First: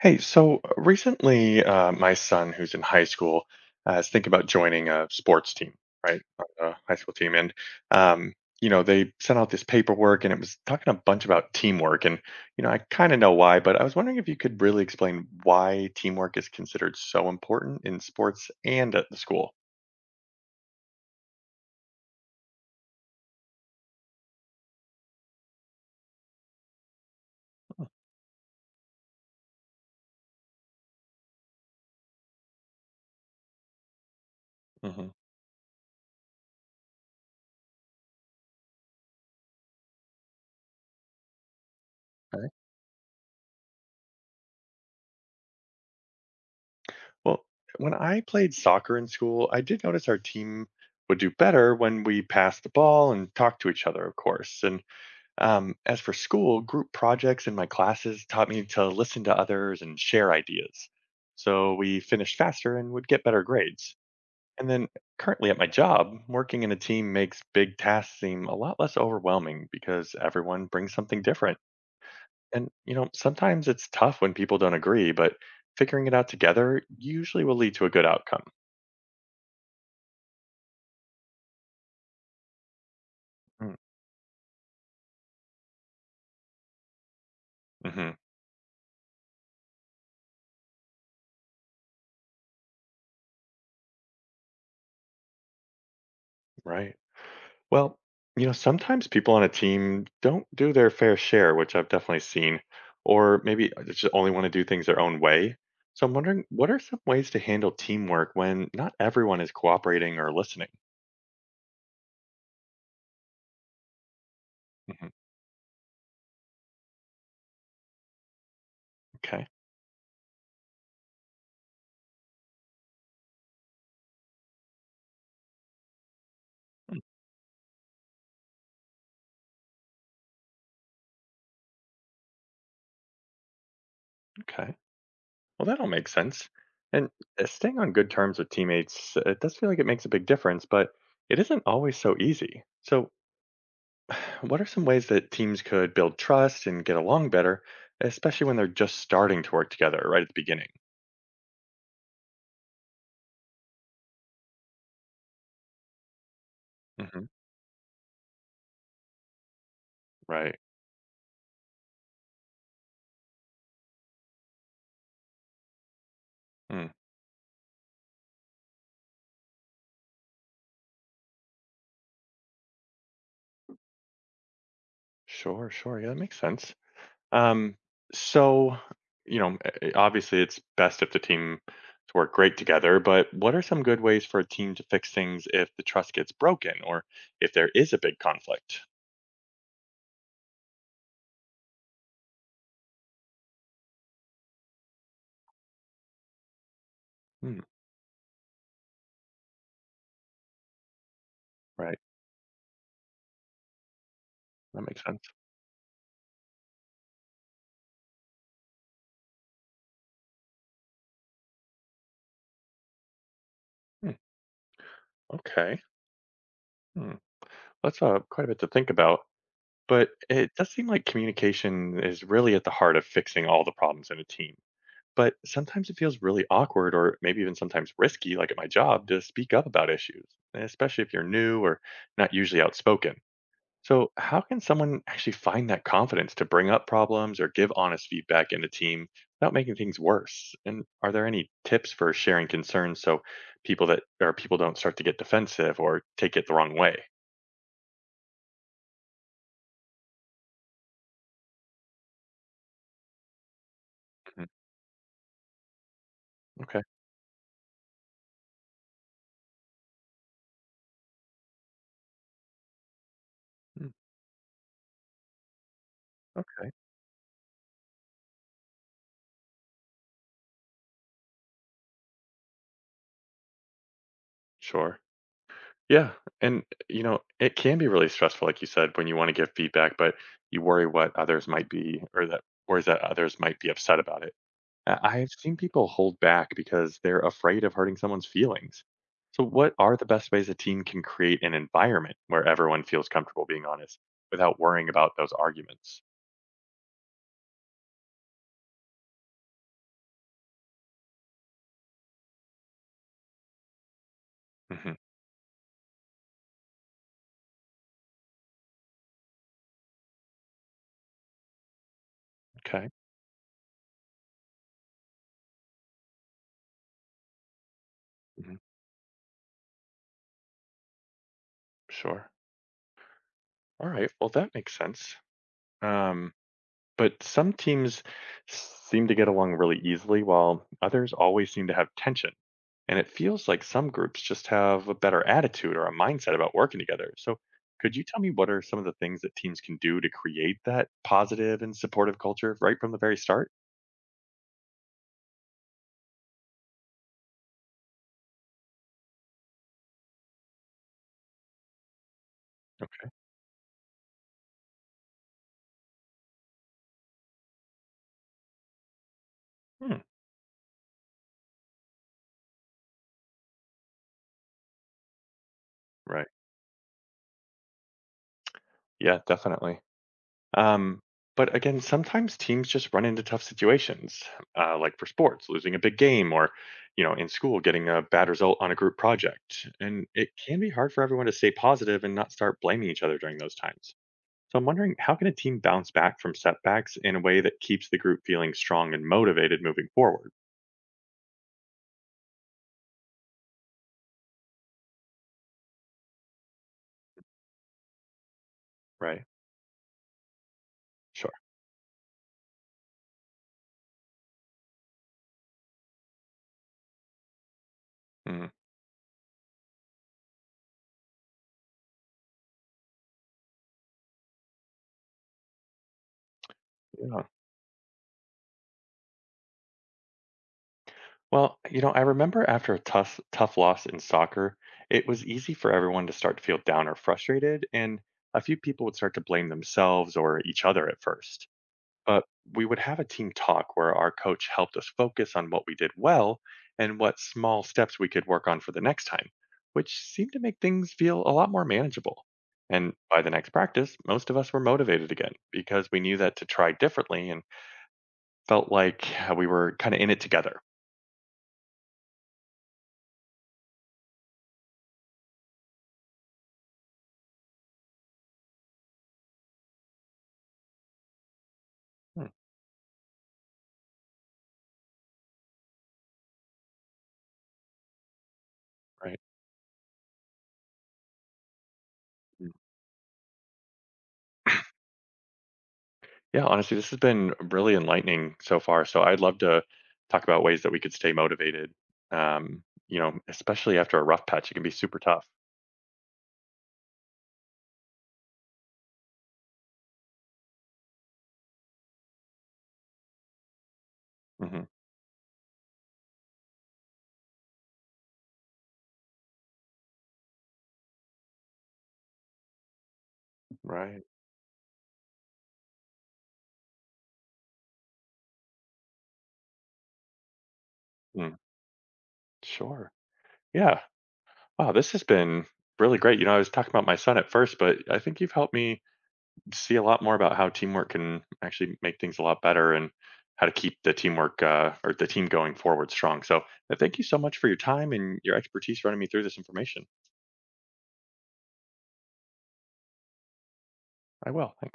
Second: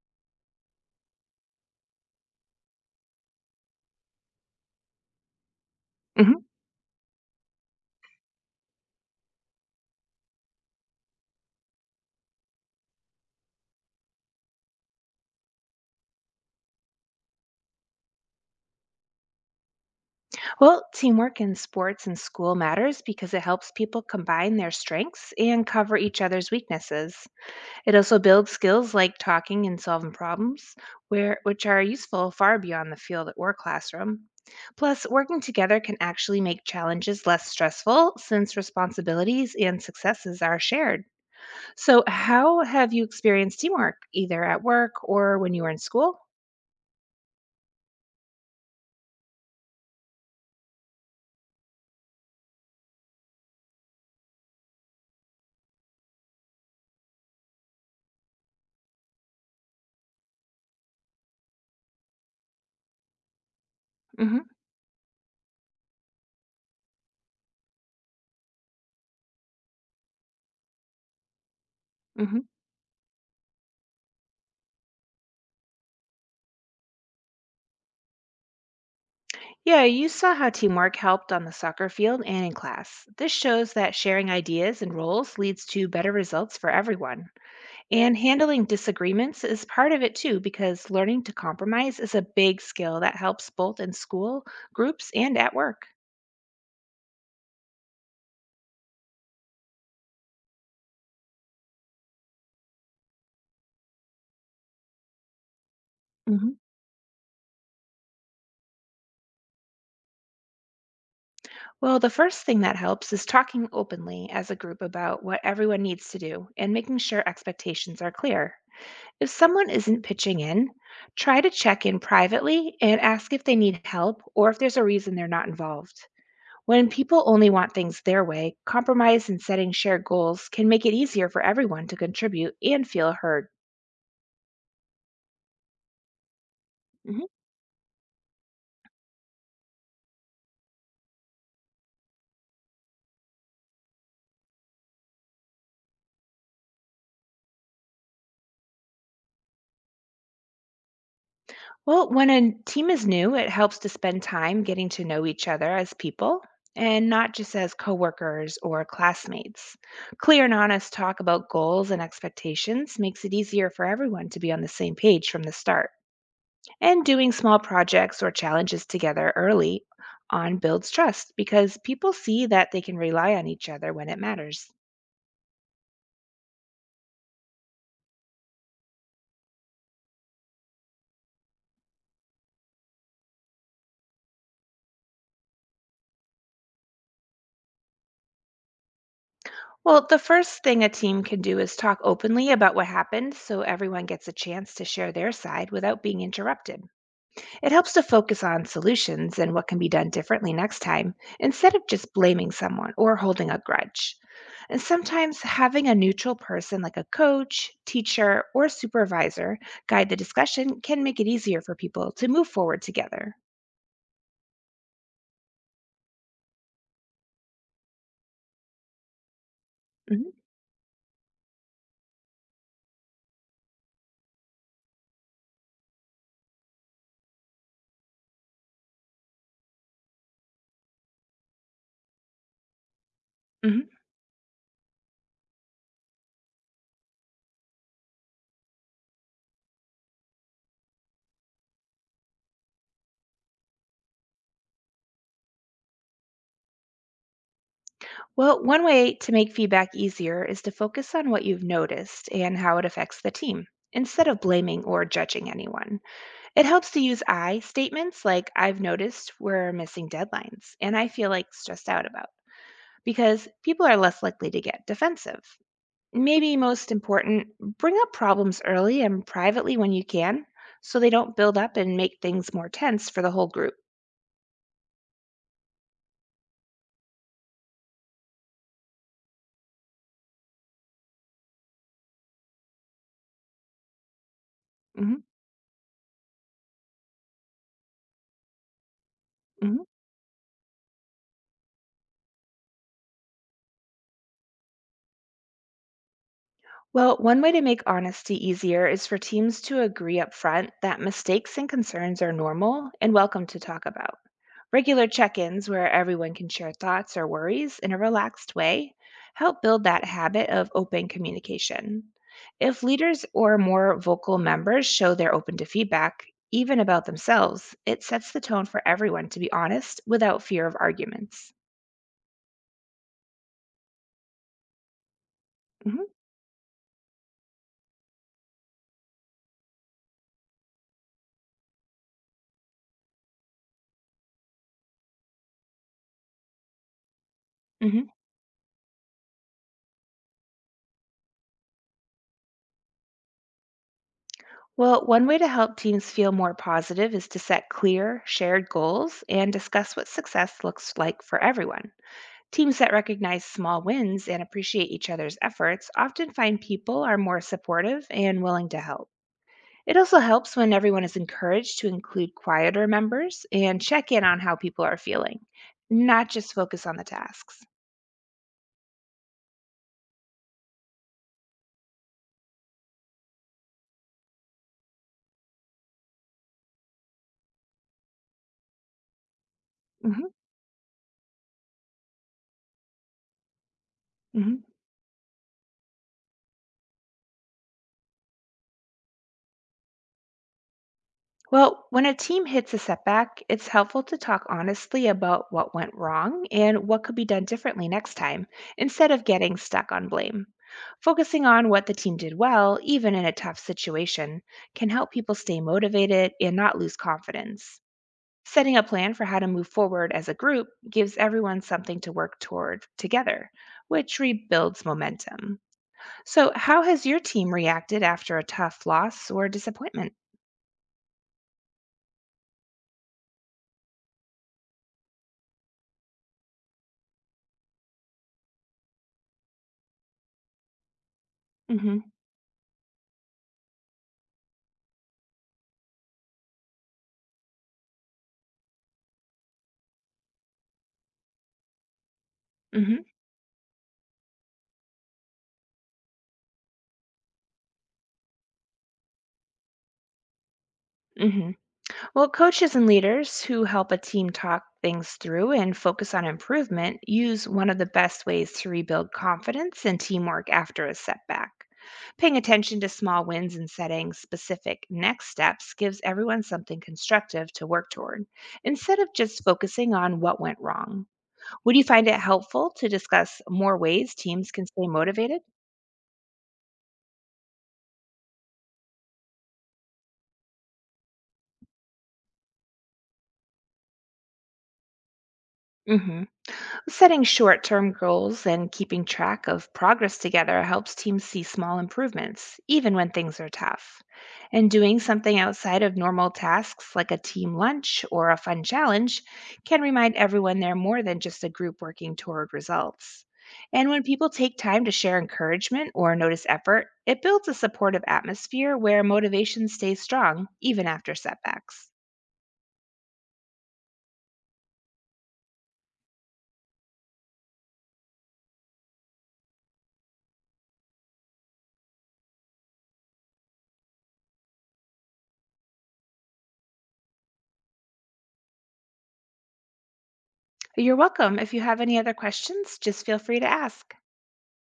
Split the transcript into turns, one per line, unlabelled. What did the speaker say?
Hey, recently, my son, who's in high school, is thinking about joining a sports team, right?
Mhm.
A high school team. Um, they sent out this paperwork and it was talking a bunch about teamwork. And, I kind of know why, but I was wondering if you could really explain why teamwork is considered so important in sports and at the school.
Well, teamwork in sports and school matters because it helps people combine their strengths and cover each other's weaknesses. It also builds skills like talking and solving problems, which are useful far beyond the field or classroom. Plus,
Mm-hmm.
working together can actually make challenges less stressful since responsibilities and successes are shared. So,
Okay.
how have you experienced teamwork, either at work or when you were in school?
Well, when I played soccer in school, I did notice our team would do better when we passed the ball and talked to each other, of course. And As for school, group projects in my classes taught me to listen to others and share ideas. So we finished faster and would get better grades.
hmm
And then currently at my job, working in a team makes big tasks seem a lot less overwhelming because everyone brings something different.
hmm
And, sometimes it's tough when people don't agree, but figuring it out together usually will lead to a good outcome.
Yeah, you saw how teamwork helped on the soccer field and in class. This
Mm.
shows that sharing ideas and roles leads to better results for everyone.
Mm-hmm.
And handling disagreements is part of it too, because learning to compromise is a big skill that helps both in school, groups, and at work.
Right. Well, sometimes people on a team don't do their fair share, which I've definitely seen, or maybe they just only want to do things their own way. So I'm wondering,
hmm
what are some ways to handle teamwork when not everyone is cooperating or listening?
Well, the first thing that helps is talking openly as a group
Hmm.
about what everyone needs to do and making sure expectations are clear. If
Okay.
someone isn't pitching in, try to check in privately and ask if they need help or if there's a reason they're not involved. When
Mm.
people only want things their way, compromise and setting shared goals can make it easier for everyone to contribute and feel heard.
Okay. Well, that all makes sense. And
Mhm.
uh, staying on good terms with teammates, it does feel like it makes a big difference, but it isn't always so easy. So, what are some ways that teams could build trust and get along better, especially when they're just starting to work together right at the beginning?
Well, when a team is new, it helps to spend time getting to know each other as people and
Mhm.
not just as coworkers or classmates. Clear and
Right.
honest talk about goals and expectations makes it easier for everyone to be on the same page from the start.
Mm.
And doing small projects or challenges together early on builds trust because people see that they can rely on each other when it matters.
Sure, sure. Yeah, that makes sense. Um, so, you know, Obviously it's best if the team to work great together, but what are some good ways for a team to fix things if the trust gets broken or if there is a big conflict?
Well, the first thing a team can do is talk openly about what happened so everyone gets a chance to share their side without being interrupted.
Hmm.
It helps to focus on solutions and what can be done differently next time instead of
Right.
just blaming someone or holding a grudge. And
That makes sense.
sometimes having a neutral person like a coach, teacher, or supervisor guide the discussion can make it easier for people to move forward together.
Hmm. Okay. Hmm. That's quite a bit to think about, but
Mhm,
it does seem like communication is really at the heart of fixing all the problems in a team. But sometimes it feels really awkward or maybe even sometimes risky, like at my job, to speak up about issues, especially if you're new or not usually outspoken.
mhm.
So, how can someone actually find that confidence to bring up problems or give honest feedback in a team without making things worse? And are there any tips for sharing concerns so people that or people don't start to get defensive or take it the wrong way?
Well, one way to make feedback easier is to focus on what you've noticed and how it affects the team instead of
Mhm.
blaming or judging anyone. It
Okay.
helps to use I statements like I've noticed we're missing deadlines and I feel like stressed out about because people
Mm.
are less likely to get defensive. Maybe
Okay.
most important, bring up problems early and privately when you can so they don't build up and make things more tense for the whole group.
Sure. Yeah, and, it can be really stressful, like you said, when you wanna give feedback, but you worry what others might be or that worries that others might be upset about it.
Mhm,
I've seen people hold back because they're afraid of hurting someone's feelings. So what
mhm.
are the best ways a team can create an environment where everyone feels comfortable being honest without worrying about those arguments?
Well, one way to make honesty easier is for teams to agree up front that mistakes and concerns are normal and welcome to talk about.
Hmm.
Regular check ins where everyone can share thoughts or worries in a relaxed way help build that habit of open communication.
Okay,
If
'kay.
leaders or more vocal members show they're open to feedback, even about themselves, it sets the
Mhm.
tone for everyone to be honest without fear of arguments.
Sure. Alright, well, that makes sense.
Mhm,
Um but some teams seem to get along really easily, while others always seem to have tension. And it feels like some groups just have a better attitude or a mindset about working together. So, could you
mhm.
tell me what are some of the things that teams can do to create that positive and supportive culture right from the very start?
Well, one way to help teams feel more positive is to set clear, shared goals and discuss what success looks like for everyone. Teams that recognize small wins and appreciate each other's efforts often find people are more supportive and willing to help. It
Hmm.
also helps when everyone is encouraged to include quieter members and check in on how people are feeling,
Right.
not just focus on the tasks.
Yeah, definitely. Um, but again, sometimes teams just run into tough situations, like for sports, losing a big game, or in school, getting a bad result on a group project. And
Mhm,
it can be hard for everyone to stay positive and not start blaming each other during those times. So I'm
mhm.
wondering, how can a team bounce back from setbacks in a way that keeps the group feeling strong and motivated moving forward?
Well, when a team hits a setback, it's helpful to talk honestly about what went wrong and what could be done differently next time, instead
Right.
of getting stuck on blame.
Sure.
Focusing on what the team did well, even in a tough situation, can help people stay motivated and not lose confidence.
Mhm.
Setting a plan for how to move forward as a group gives everyone something to work toward together, which rebuilds momentum. So, how has your
Yeah.
team reacted after a tough loss or disappointment?
Well, I remember after a tough loss in soccer, it was easy for everyone to start to feel down or frustrated, and a few people would start to blame themselves or each other at first.
hmm
But we would have a team talk where our coach helped us focus on what we did well and what small steps we could work on for the next time, which seemed to make things feel a lot more manageable. And
hmm
by the next practice, most of us were motivated again because we knew that to try differently and felt like we were kind of in it together.
hmm Well, coaches and leaders who help a team talk things through and focus on improvement use one of the best ways to rebuild confidence and teamwork after a setback.
Hmm.
Paying attention to small wins and setting specific next steps gives everyone something constructive to work toward instead of
Right.
just focusing on what went wrong. Would you find it
Hmm.
helpful to discuss more ways teams can stay motivated?
Yeah, honestly, this has been really enlightening so far. So I'd love to talk about ways that we could stay motivated. Especially after a rough patch, it can be super tough.
Mhm. Setting short term goals and keeping track of progress together helps teams see small improvements, even when things are tough.
Hmm.
And doing something outside of normal tasks like a team lunch or a fun challenge can remind everyone they're more than just a group working toward results. And
Right.
when people take time to share encouragement or notice effort, it builds a supportive atmosphere where motivation stays strong even after
Mm.
setbacks.
Sure. Yeah. Wow, this has been really great. I was talking about my son at first, but I think you've helped me see a lot more about how teamwork can actually make things a lot better and how to keep the teamwork or the team going forward strong. So thank you so much for your time and your expertise running me through this information.
You're welcome. If you have any other questions, just feel free to ask.
I will. Thanks.